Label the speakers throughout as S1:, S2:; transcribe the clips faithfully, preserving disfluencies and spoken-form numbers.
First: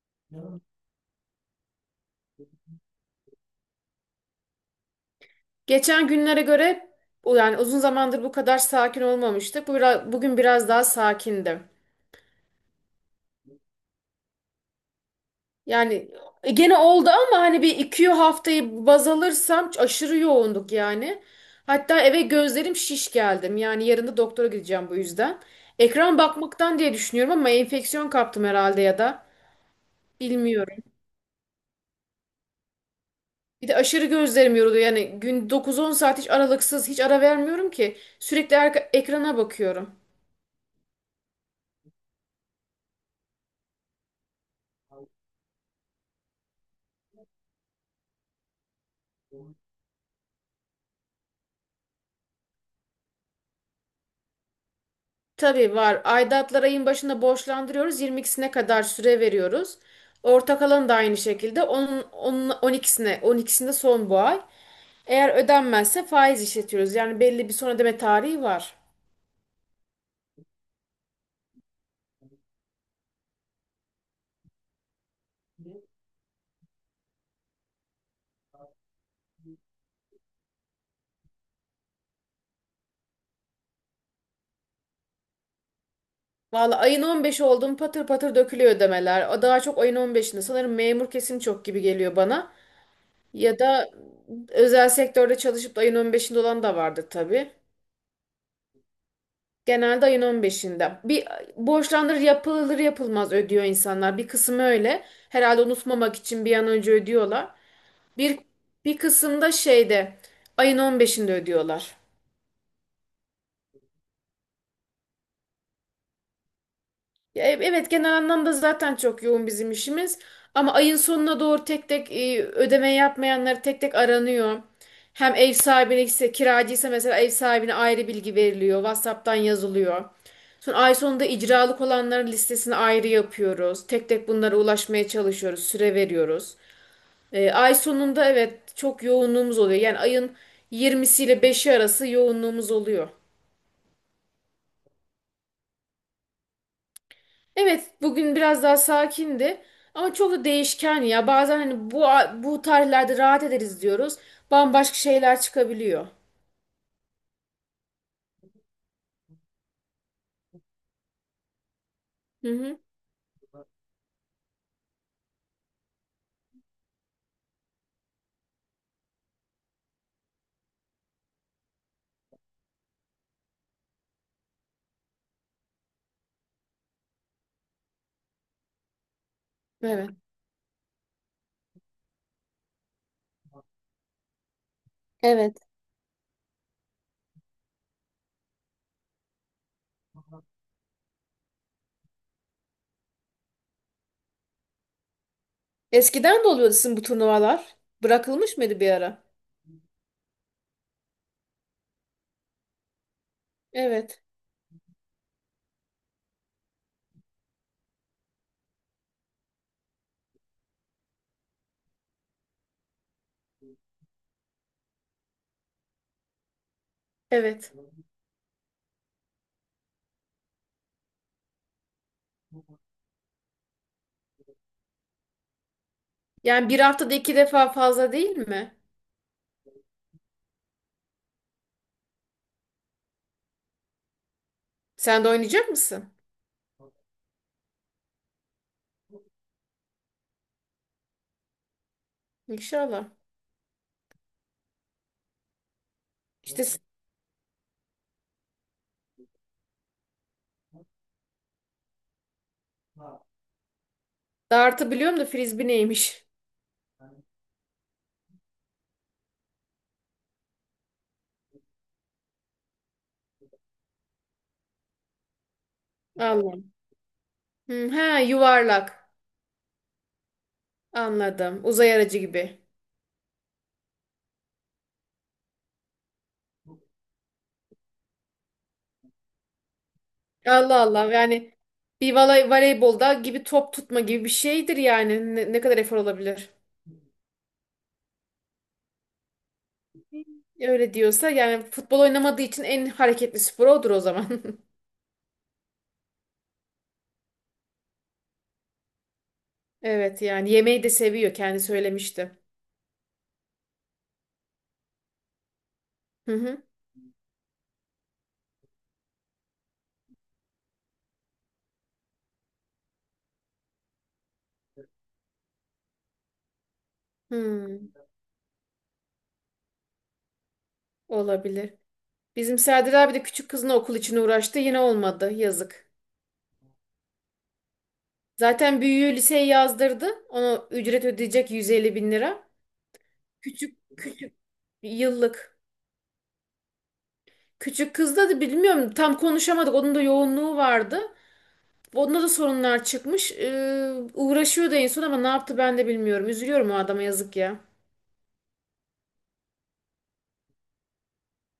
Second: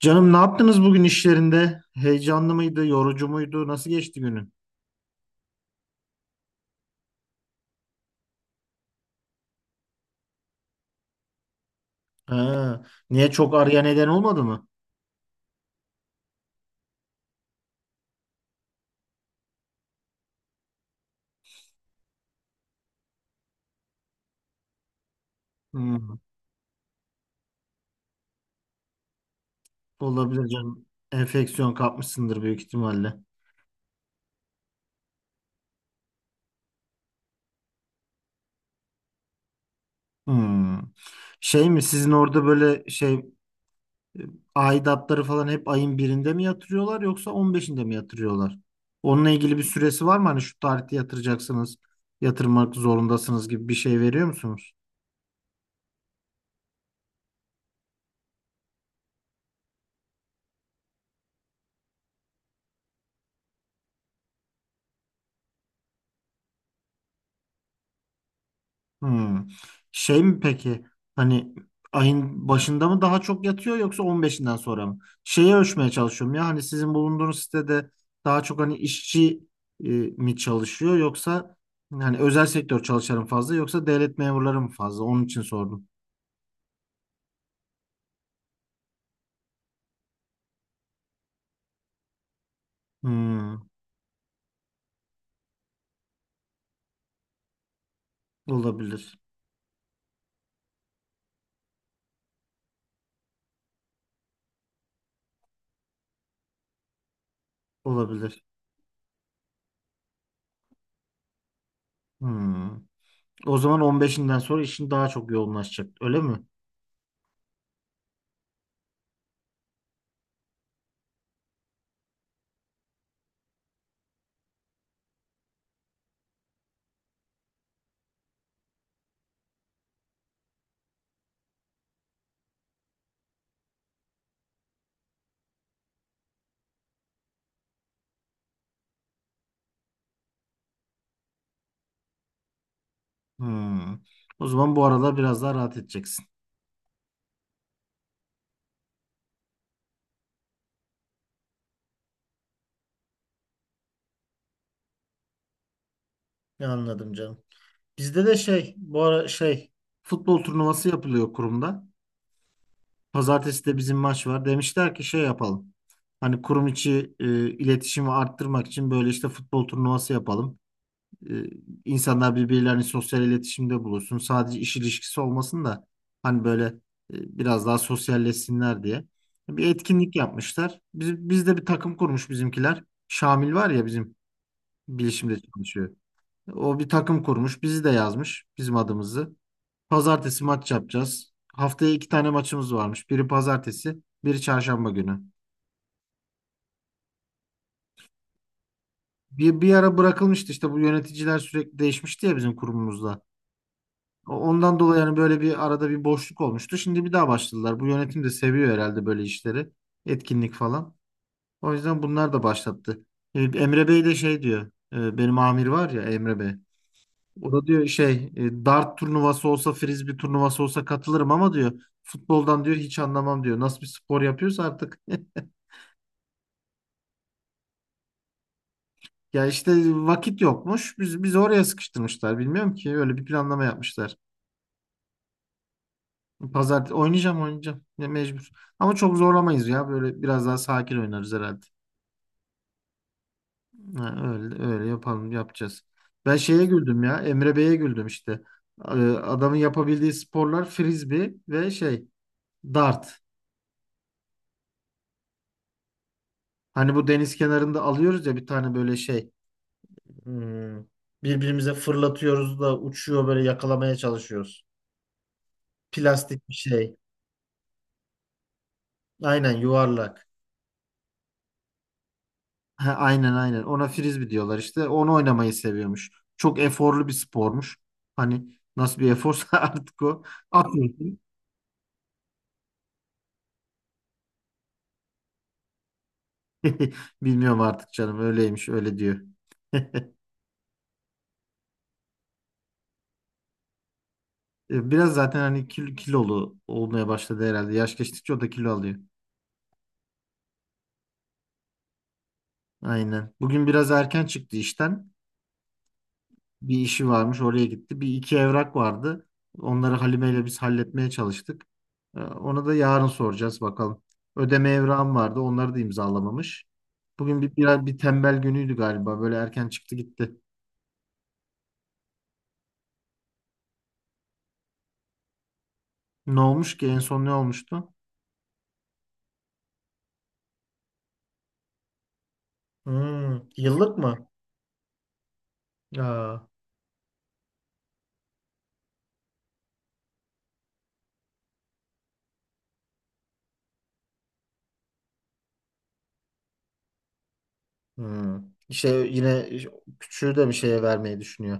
S1: Canım ne yaptınız bugün işlerinde? Heyecanlı mıydı, yorucu muydu? Nasıl geçti günün?
S2: Geçen günlere göre o yani uzun zamandır bu kadar sakin olmamıştık. Bu biraz, bugün biraz daha sakindim.
S1: Ha, niye çok ağrıya neden olmadı mı?
S2: Yani e, gene oldu ama hani bir iki haftayı baz alırsam aşırı yoğunduk yani. Hatta eve gözlerim şiş geldim. Yani yarın da doktora gideceğim bu yüzden.
S1: Hmm,
S2: Ekran bakmaktan diye düşünüyorum ama enfeksiyon kaptım herhalde ya da
S1: olabilir
S2: bilmiyorum.
S1: canım. Enfeksiyon kapmışsındır büyük ihtimalle.
S2: Bir de aşırı gözlerim yoruluyor. Yani gün dokuz on saat hiç aralıksız hiç ara vermiyorum ki. Sürekli arka- ekrana bakıyorum.
S1: Hmm. Şey mi sizin orada böyle şey e, aidatları falan hep ayın birinde mi yatırıyorlar yoksa on beşinde mi yatırıyorlar? Onunla ilgili bir süresi var mı? Hani şu tarihte yatıracaksınız, yatırmak zorundasınız gibi bir şey veriyor musunuz?
S2: Tabii var. Aidatları ayın başında borçlandırıyoruz. yirmi ikisine kadar süre veriyoruz. Ortak alanı da aynı şekilde. Onun, onun on ikisine, on ikisinde son bu ay. Eğer ödenmezse faiz işletiyoruz. Yani belli bir son ödeme tarihi var.
S1: Hmm. Şey mi peki hani ayın başında mı daha çok yatıyor yoksa on beşinden sonra mı? Şeyi ölçmeye çalışıyorum ya hani sizin bulunduğunuz sitede daha çok hani işçi e, mi çalışıyor yoksa hani özel sektör çalışanı mı fazla yoksa devlet memurları mı fazla? Onun için sordum.
S2: Valla ayın on beşi oldu mu patır patır dökülüyor ödemeler. O daha çok ayın on beşinde. Sanırım memur kesim çok gibi geliyor bana. Ya
S1: Hmm.
S2: da özel sektörde çalışıp da ayın on beşinde olan da vardır tabii.
S1: Olabilir.
S2: Genelde ayın on beşinde. Bir borçlandır yapılır yapılmaz ödüyor insanlar. Bir kısmı öyle. Herhalde unutmamak için bir an önce ödüyorlar. Bir
S1: Olabilir.
S2: bir kısımda şeyde ayın on beşinde ödüyorlar.
S1: Hmm. O zaman on beşinden sonra işin daha çok yoğunlaşacak öyle mi?
S2: Ya, e- evet genel anlamda zaten çok yoğun bizim işimiz. Ama ayın sonuna doğru tek tek e, ödeme yapmayanlar tek tek aranıyor. Hem ev sahibine ise kiracıysa mesela ev sahibine ayrı bilgi veriliyor. WhatsApp'tan yazılıyor. Sonra ay sonunda icralık olanların listesini ayrı yapıyoruz. Tek tek bunlara ulaşmaya çalışıyoruz. Süre veriyoruz. E, ay sonunda evet çok yoğunluğumuz oluyor. Yani ayın yirmisi ile beşi arası yoğunluğumuz oluyor.
S1: Hmm. O zaman bu aralar biraz daha rahat edeceksin.
S2: Evet, bugün biraz daha sakindi ama çok da değişken ya. Bazen hani bu bu tarihlerde rahat ederiz diyoruz. Bambaşka şeyler çıkabiliyor.
S1: Ya, anladım canım. Bizde de şey bu ara şey futbol turnuvası yapılıyor kurumda.
S2: Hı hı.
S1: Pazartesi de bizim maç var. Demişler ki şey yapalım. Hani kurum içi e, iletişimi arttırmak için böyle işte futbol turnuvası yapalım. E, insanlar birbirlerini sosyal iletişimde bulursun. Sadece iş ilişkisi olmasın da hani böyle e, biraz daha sosyalleşsinler diye. Bir
S2: Evet.
S1: etkinlik yapmışlar. Biz, biz de bir takım kurmuş bizimkiler. Şamil var ya bizim bilişimde
S2: Evet.
S1: çalışıyor. O bir takım kurmuş. Bizi de yazmış bizim adımızı. Pazartesi maç yapacağız. Haftaya iki tane maçımız varmış. Biri pazartesi, biri çarşamba günü.
S2: Eskiden de oluyordu sizin bu turnuvalar. Bırakılmış mıydı bir ara?
S1: Bir, bir ara bırakılmıştı işte bu yöneticiler sürekli değişmişti ya bizim kurumumuzda.
S2: Evet.
S1: O- Ondan dolayı yani böyle bir arada bir boşluk olmuştu. Şimdi bir daha başladılar. Bu yönetim de seviyor herhalde böyle işleri. Etkinlik falan. O yüzden bunlar da başlattı. E, Emre Bey de şey diyor. e, Benim amir var ya Emre Bey. O da
S2: Evet.
S1: diyor şey e, dart turnuvası olsa frisbee turnuvası olsa katılırım ama diyor futboldan diyor hiç anlamam diyor. Nasıl bir spor yapıyorsa artık.
S2: Yani bir haftada iki defa fazla değil mi?
S1: Ya işte vakit yokmuş. Biz biz oraya sıkıştırmışlar. Bilmiyorum ki öyle bir planlama yapmışlar.
S2: Sen de oynayacak mısın?
S1: Pazartesi oynayacağım oynayacağım. Ya mecbur. Ama çok zorlamayız ya. Böyle biraz daha sakin oynarız herhalde.
S2: İnşallah.
S1: Ha, öyle öyle yapalım yapacağız. Ben şeye
S2: İşte s-
S1: güldüm ya. Emre Bey'e güldüm işte. Ee, Adamın yapabildiği sporlar frisbee ve şey dart.
S2: dartı biliyorum da frisbee neymiş?
S1: Hani bu deniz kenarında alıyoruz ya bir tane böyle şey. Hmm, Birbirimize fırlatıyoruz da uçuyor böyle yakalamaya çalışıyoruz. Plastik bir
S2: Allahım.
S1: şey.
S2: Hı, ha, yuvarlak.
S1: Aynen yuvarlak.
S2: Anladım. Uzay aracı gibi.
S1: Ha, aynen aynen. Ona frisbee diyorlar işte. Onu oynamayı seviyormuş. Çok eforlu bir spormuş. Hani nasıl bir eforsa artık o.
S2: Allah Allah,
S1: Atıyorsun.
S2: yani bir voley- voleybolda gibi top tutma gibi bir şeydir yani ne, ne kadar efor olabilir?
S1: Bilmiyorum artık canım. Öyleymiş, öyle diyor.
S2: Öyle diyorsa yani futbol oynamadığı için en hareketli spor odur o zaman.
S1: E, Biraz zaten hani kil- kilolu olmaya başladı herhalde. Yaş geçtikçe o da kilo alıyor.
S2: Evet, yani yemeği de seviyor, kendi söylemişti.
S1: Aynen. Bugün biraz erken çıktı işten.
S2: Hı hı.
S1: Bir işi varmış oraya gitti. Bir iki evrak vardı. Onları Halime ile biz halletmeye çalıştık. Ee, Ona da yarın soracağız bakalım. Ödeme evrağım vardı. Onları da imzalamamış. Bugün bir, biraz
S2: Hmm,
S1: bir tembel günüydü galiba. Böyle erken çıktı gitti.
S2: olabilir. Bizim Serdar abi de küçük kızına okul için uğraştı, yine olmadı, yazık.
S1: Ne olmuş ki? En son ne olmuştu?
S2: Zaten büyüğü liseye yazdırdı. Ona ücret ödeyecek yüz elli bin lira.
S1: Hmm,
S2: Küçük
S1: yıllık mı?
S2: küçük yıllık.
S1: Aa.
S2: Küçük kızda da bilmiyorum, tam konuşamadık. Onun da yoğunluğu vardı. Onda da sorunlar çıkmış. Ee, uğraşıyordu en son ama ne yaptı ben de bilmiyorum. Üzülüyorum, o adama yazık ya.
S1: Hmm. İşte yine küçüğü de bir şeye vermeyi düşünüyor.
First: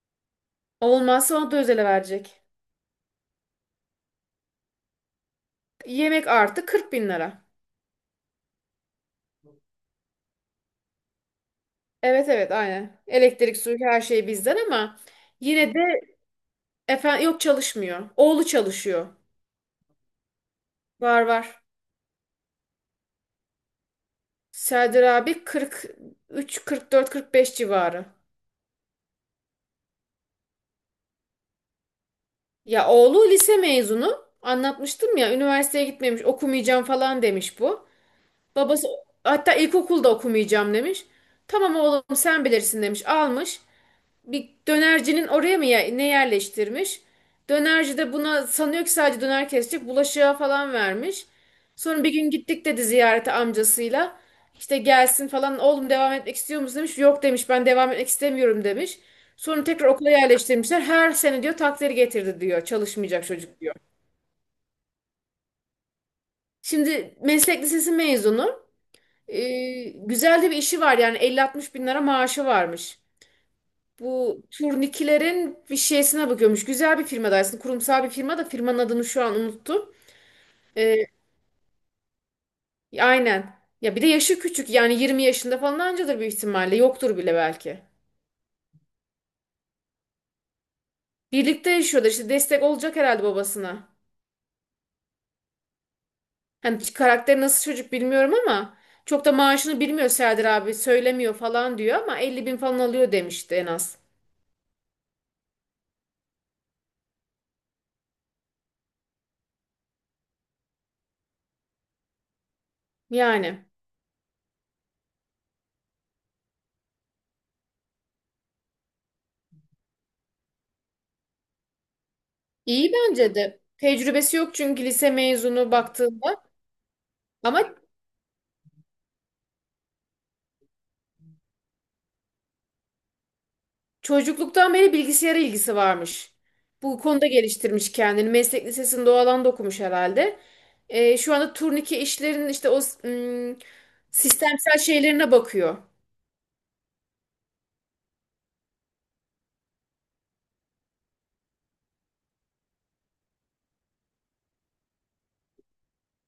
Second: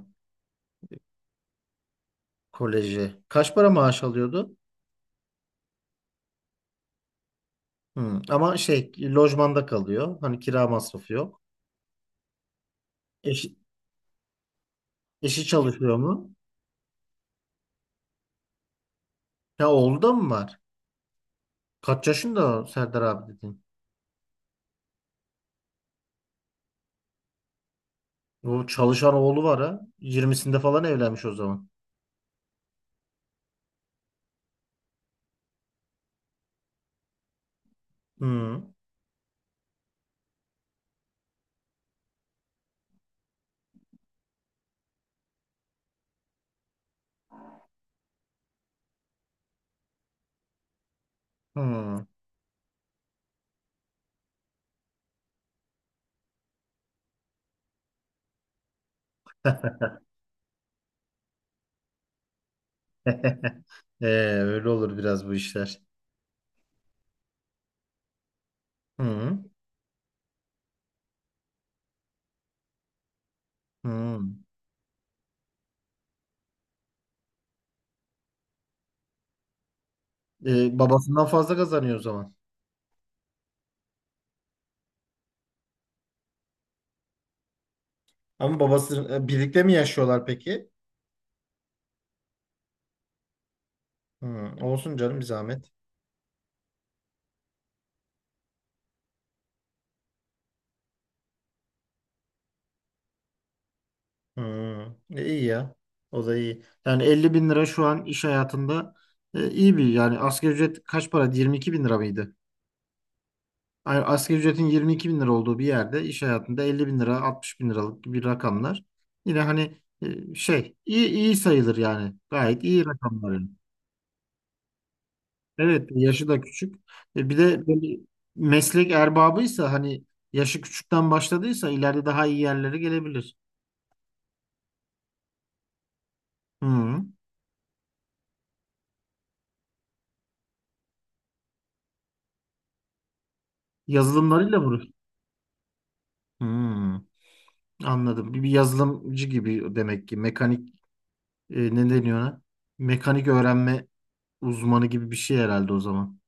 S2: Olmazsa ona da özele verecek.
S1: Koleji. Kaç para maaş alıyordu?
S2: Yemek artı kırk bin lira.
S1: Hmm. Ama şey lojmanda kalıyor. Hani kira masrafı yok.
S2: Evet, evet, aynen.
S1: Eşi,
S2: Elektrik, su, her şey bizden ama
S1: eşi
S2: yine de,
S1: çalışıyor mu?
S2: efendim, yok, çalışmıyor. Oğlu çalışıyor.
S1: Ya oğlu da mı var?
S2: Var, var.
S1: Kaç yaşında o Serdar abi dedin?
S2: Serdar abi kırk üç, kırk dört, kırk beş civarı.
S1: O çalışan oğlu var ha. Yirmisinde falan evlenmiş o zaman.
S2: Ya oğlu lise mezunu. Anlatmıştım ya, üniversiteye gitmemiş, okumayacağım falan demiş bu.
S1: Hı.
S2: Babası hatta ilkokulda okumayacağım demiş. Tamam oğlum sen bilirsin demiş. Almış. Bir dönercinin oraya mı ye- ne yerleştirmiş? Dönerci de buna sanıyor ki sadece döner kesecek. Bulaşığa falan vermiş. Sonra
S1: Hı.
S2: bir gün gittik dedi ziyarete amcasıyla. İşte gelsin falan, oğlum devam etmek istiyor musun demiş. Yok demiş, ben devam etmek istemiyorum demiş. Sonra tekrar okula yerleştirmişler. Her sene diyor takdiri getirdi diyor. Çalışmayacak çocuk diyor.
S1: Ee, Öyle olur biraz bu işler.
S2: Şimdi meslek lisesi mezunu.
S1: Hı.
S2: Ee, güzel de bir işi var, yani elli altmış bin lira maaşı varmış.
S1: Hı.
S2: Bu turnikilerin bir şeysine bakıyormuş. Güzel bir firma aslında, kurumsal bir firma da, firmanın adını şu an unuttum.
S1: Ee,
S2: Ee,
S1: babasından fazla kazanıyor o zaman.
S2: aynen. Ya bir de yaşı küçük, yani yirmi yaşında falan ancadır büyük ihtimalle, yoktur bile belki.
S1: Ama babası e, birlikte mi yaşıyorlar peki?
S2: Birlikte yaşıyorlar, işte destek olacak herhalde babasına.
S1: Hı. Olsun canım bir zahmet.
S2: Hani karakteri nasıl çocuk bilmiyorum ama çok da maaşını bilmiyor Serdar abi, söylemiyor falan diyor ama elli bin falan alıyor demişti en az.
S1: Hı. E, iyi ya. O da iyi. Yani elli bin lira şu an iş hayatında e, iyi bir yani asgari ücret kaç para? Yirmi iki bin lira mıydı?
S2: Yani.
S1: Ay- Asgari ücretin yirmi iki bin lira olduğu bir yerde iş hayatında elli bin lira altmış bin liralık gibi rakamlar yine hani e, şey iyi, iyi sayılır yani gayet iyi
S2: İyi
S1: rakamlar,
S2: bence
S1: yani.
S2: de. Tecrübesi yok çünkü, lise mezunu
S1: Evet yaşı da
S2: baktığında.
S1: küçük. E, bir
S2: Ama
S1: de böyle meslek erbabıysa hani yaşı küçükten başladıysa ileride daha iyi yerlere gelebilir.
S2: çocukluktan beri bilgisayara ilgisi varmış.
S1: Hı.
S2: Bu konuda geliştirmiş kendini. Meslek lisesinde o alanda okumuş herhalde. Ee, şu anda turnike işlerinin işte o ım,
S1: Yazılımlarıyla
S2: sistemsel
S1: vurur.
S2: şeylerine bakıyor.
S1: Hı. Anladım. Bir bir yazılımcı gibi demek ki mekanik e, ne deniyor ona? Mekanik öğrenme uzmanı gibi bir şey herhalde o zaman.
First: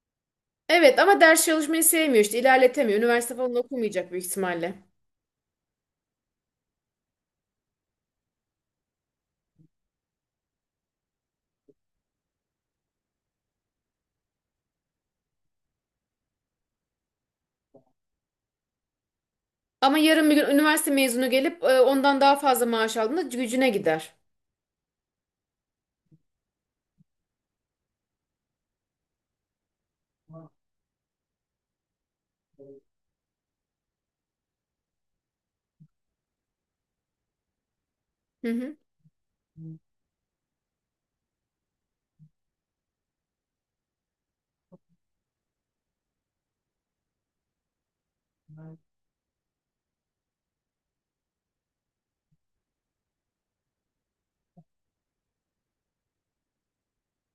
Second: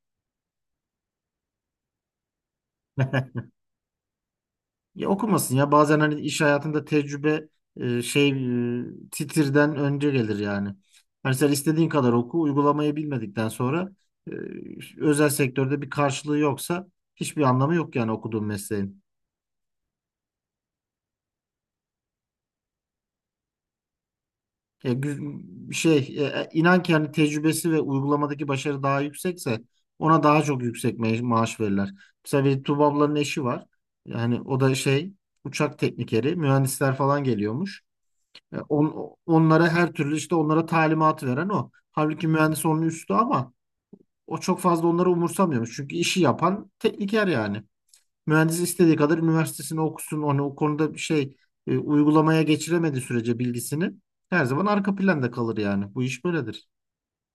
S2: Evet ama ders çalışmayı sevmiyor, işte ilerletemiyor. Üniversite falan okumayacak büyük ihtimalle.
S1: Ya okumasın ya bazen hani iş hayatında tecrübe e, şey e, titirden önce gelir yani. Hani sen istediğin kadar oku uygulamayı bilmedikten sonra e, özel sektörde bir karşılığı yoksa hiçbir anlamı yok yani okuduğun mesleğin.
S2: Ama yarın bir gün üniversite mezunu gelip e, ondan daha fazla maaş aldığında gücüne gider.
S1: E, gü- şey e, e, inan ki hani tecrübesi ve uygulamadaki başarı daha yüksekse ona daha çok yüksek me- maaş verirler. Mesela bir Tuğba ablanın eşi var. Yani o da şey uçak teknikeri mühendisler falan geliyormuş.
S2: Hı
S1: E,
S2: hı.
S1: on- onlara her türlü işte onlara talimat veren o. Halbuki mühendis onun üstü ama o çok fazla onları umursamıyormuş. Çünkü işi yapan tekniker yani. Mühendis istediği kadar üniversitesini okusun. Onu o konuda bir şey e, uygulamaya geçiremediği sürece bilgisini her zaman arka planda kalır yani. Bu iş böyledir.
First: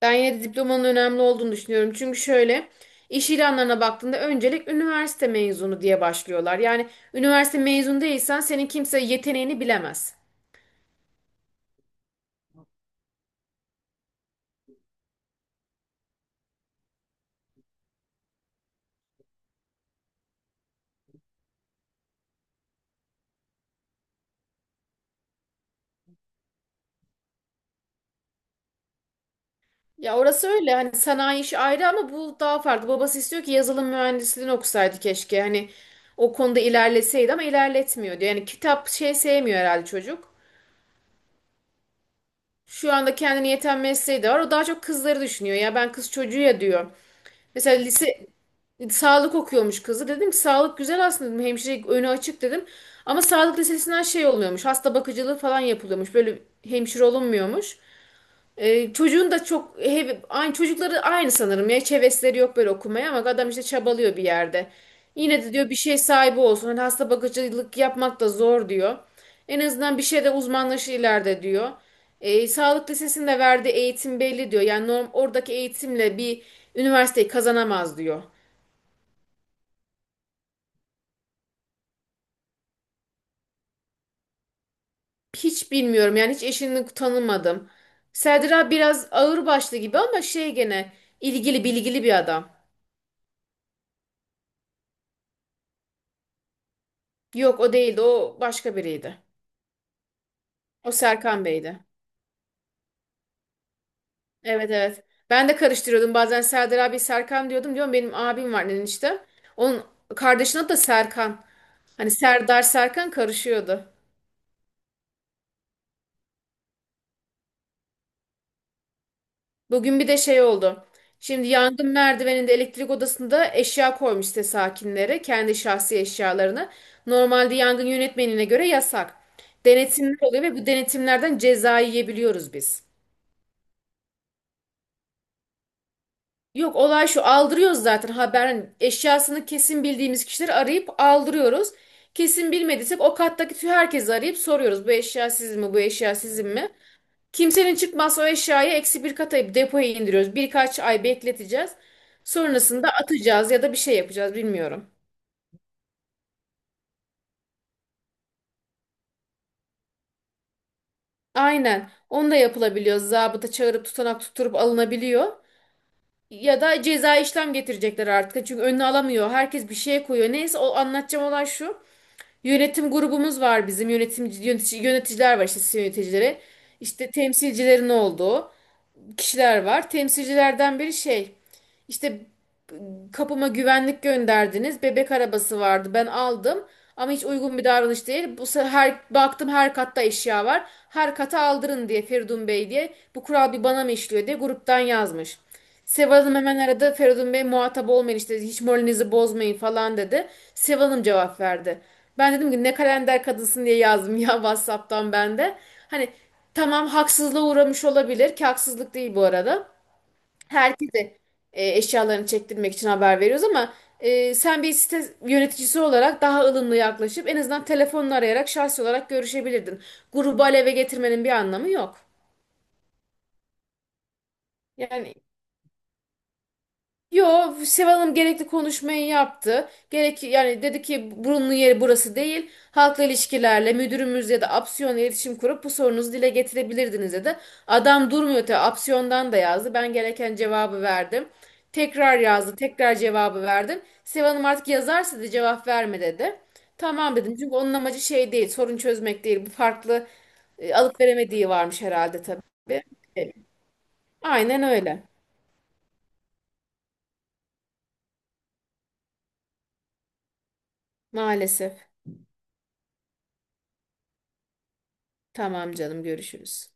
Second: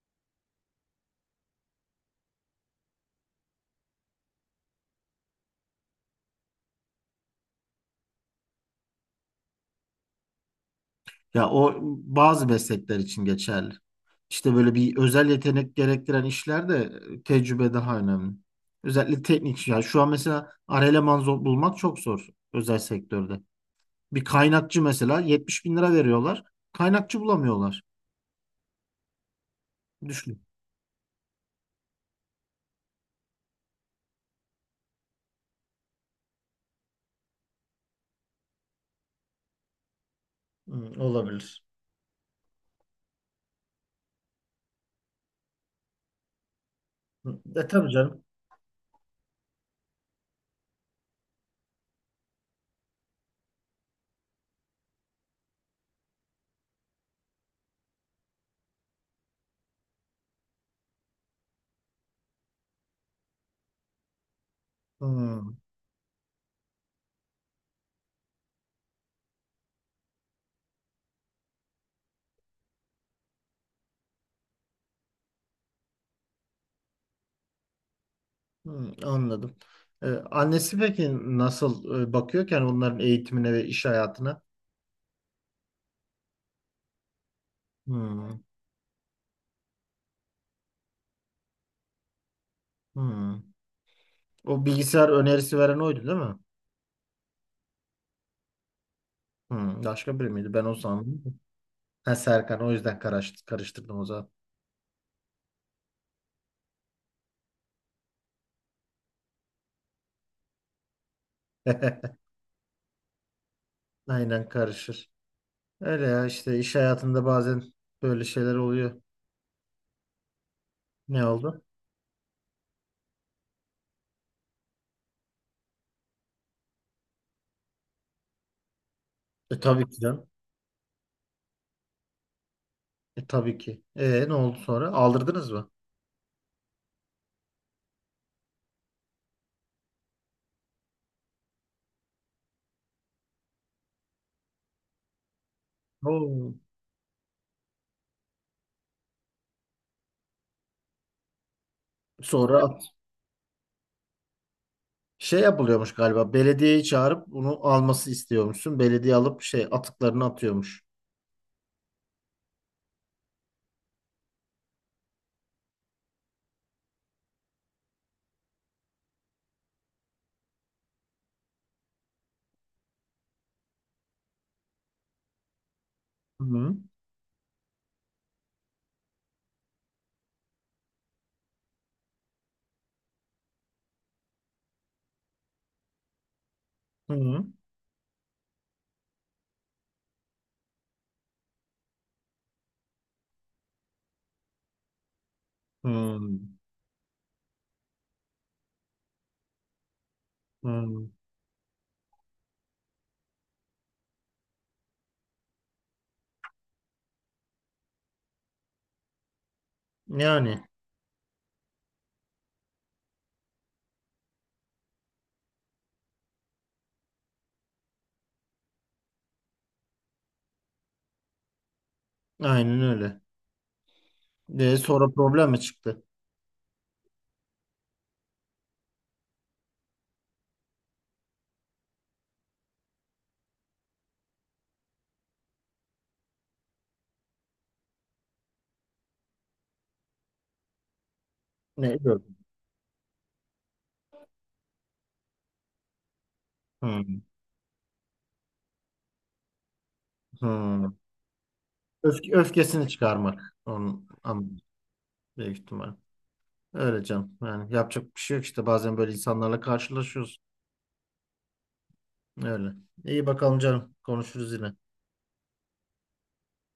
S2: Ben yine de diplomanın önemli olduğunu düşünüyorum. Çünkü şöyle, iş ilanlarına baktığında öncelik üniversite mezunu diye başlıyorlar. Yani üniversite mezunu değilsen senin kimse yeteneğini bilemez.
S1: Ya o bazı meslekler için geçerli. İşte böyle bir özel yetenek gerektiren işlerde e, tecrübe daha önemli. Özellikle teknik. Yani şu an mesela ar eleman zor- bulmak çok zor özel sektörde. Bir kaynakçı mesela yetmiş bin lira veriyorlar. Kaynakçı bulamıyorlar.
S2: Ya
S1: Düşün.
S2: orası öyle, hani sanayi işi ayrı ama bu daha farklı. Babası istiyor ki yazılım mühendisliğini okusaydı keşke. Hani o konuda ilerleseydi ama ilerletmiyor diyor. Yani kitap, şey, sevmiyor herhalde çocuk.
S1: Hmm, olabilir.
S2: Şu anda kendine yeten mesleği de var. O daha çok kızları düşünüyor. Ya ben kız çocuğu ya diyor.
S1: Hmm, E
S2: Mesela
S1: Tabii
S2: lise
S1: canım.
S2: sağlık okuyormuş kızı. Dedim ki sağlık güzel aslında dedim. Hemşire önü açık dedim. Ama sağlık lisesinden şey olmuyormuş. Hasta bakıcılığı falan yapılıyormuş. Böyle hemşire olunmuyormuş. Ee, çocuğun da çok hep, aynı çocukları aynı sanırım ya, hiç hevesleri yok böyle okumaya ama adam işte çabalıyor bir yerde. Yine de
S1: Hmm,
S2: diyor bir şey sahibi olsun. Hani hasta bakıcılık yapmak da zor diyor. En azından bir şeyde uzmanlaşır ileride diyor. Ee, sağlık lisesinde verdiği eğitim belli diyor. Yani norm, oradaki eğitimle bir üniversiteyi kazanamaz diyor.
S1: hmm, Anladım. E, annesi peki nasıl e, bakıyor ki yani onların eğitimine ve iş hayatına?
S2: Hiç bilmiyorum, yani hiç eşini tanımadım.
S1: Hmm,
S2: Serdar abi biraz ağırbaşlı gibi ama şey, gene ilgili, bilgili bir adam.
S1: hmm. O bilgisayar önerisi veren oydu değil mi?
S2: Yok, o değildi, o başka biriydi.
S1: Hmm, başka biri miydi? Ben o
S2: O
S1: sandım.
S2: Serkan Bey'di.
S1: Ha Serkan o yüzden karış- karıştırdım o zaman.
S2: Evet, evet. Ben de karıştırıyordum. Bazen Serdar abi Serkan diyordum. Diyorum benim abim var işte. Onun kardeşinin adı da Serkan. Hani Serdar, Serkan karışıyordu.
S1: Aynen karışır. Öyle ya işte iş hayatında bazen böyle şeyler oluyor.
S2: Bugün bir de şey oldu.
S1: Ne
S2: Şimdi
S1: oldu?
S2: yangın merdiveninde, elektrik odasında eşya koymuş site sakinleri. Kendi şahsi eşyalarını. Normalde yangın yönetmenine göre yasak.
S1: E tabii ki
S2: Denetimler
S1: canım.
S2: oluyor ve bu denetimlerden ceza yiyebiliyoruz biz.
S1: E, tabii ki. E, ne oldu sonra? Aldırdınız mı?
S2: Yok, olay şu, aldırıyoruz zaten haber, hani eşyasını kesin bildiğimiz kişileri arayıp aldırıyoruz. Kesin bilmediysek o kattaki tüm herkesi arayıp soruyoruz, bu eşya sizin mi, bu eşya sizin
S1: Oo.
S2: mi? Kimsenin çıkmazsa o eşyayı eksi bir kata, depoya indiriyoruz. Birkaç ay bekleteceğiz.
S1: Sonra
S2: Sonrasında atacağız ya da bir şey yapacağız, bilmiyorum.
S1: şey yapılıyormuş galiba. Belediyeyi çağırıp bunu alması istiyormuşsun. Belediye alıp şey atıklarını atıyormuş.
S2: Aynen, onu da yapılabiliyor. Zabıta çağırıp tutanak tutturup alınabiliyor. Ya da ceza işlem getirecekler artık. Çünkü önüne alamıyor. Herkes bir şeye koyuyor. Neyse, o anlatacağım olay şu. Yönetim grubumuz var bizim, yönetimci yönetici, yöneticiler var, işte site yöneticileri.
S1: Hı.
S2: İşte temsilcilerin olduğu kişiler var. Temsilcilerden biri şey, işte, kapıma güvenlik gönderdiniz. Bebek arabası vardı, ben aldım ama hiç
S1: Hı.
S2: uygun bir davranış değil. Bu sefer her, baktım her katta eşya var. Her kata aldırın diye Feridun Bey diye, bu kural bir bana mı işliyor diye gruptan yazmış. Seval Hanım
S1: Hı.
S2: hemen aradı. Feridun Bey muhatap olmayın, işte hiç moralinizi bozmayın falan dedi. Seval Hanım
S1: Hı.
S2: cevap verdi. Ben dedim ki ne kalender kadınsın diye yazdım ya, WhatsApp'tan ben de. Hani tamam, haksızlığa uğramış olabilir ki haksızlık değil bu arada.
S1: Yani
S2: Herkese e, eşyalarını çektirmek için haber veriyoruz ama e, sen bir site yöneticisi olarak daha ılımlı yaklaşıp en azından telefonla arayarak şahsi olarak görüşebilirdin. Grubu aleve getirmenin bir anlamı yok.
S1: aynen öyle. E, sonra
S2: Yani,
S1: problem mi çıktı?
S2: yo, Seval Hanım gerekli konuşmayı yaptı. Gerek yani, dedi ki burunlu yeri burası değil. Halkla ilişkilerle müdürümüz ya da Apsiyon'la iletişim kurup bu sorunuzu dile getirebilirdiniz dedi. Adam durmuyor tabii, Apsiyon'dan da yazdı. Ben gereken cevabı verdim.
S1: Ne?
S2: Tekrar
S1: Yok.
S2: yazdı, tekrar cevabı verdim. Seval Hanım artık yazarsa da cevap verme dedi.
S1: Hı.
S2: Tamam dedim çünkü onun amacı şey değil, sorun çözmek değil. Bu farklı e,
S1: Hı.
S2: alıp veremediği varmış herhalde
S1: Öfke,
S2: tabii.
S1: öfkesini
S2: E,
S1: çıkarmak. Onun, ama
S2: Aynen öyle.
S1: büyük ihtimal. Öyle canım. Yani yapacak bir şey yok işte. Bazen böyle insanlarla karşılaşıyoruz.
S2: Maalesef.
S1: Öyle. İyi bakalım canım. Konuşuruz yine.
S2: Tamam canım, görüşürüz.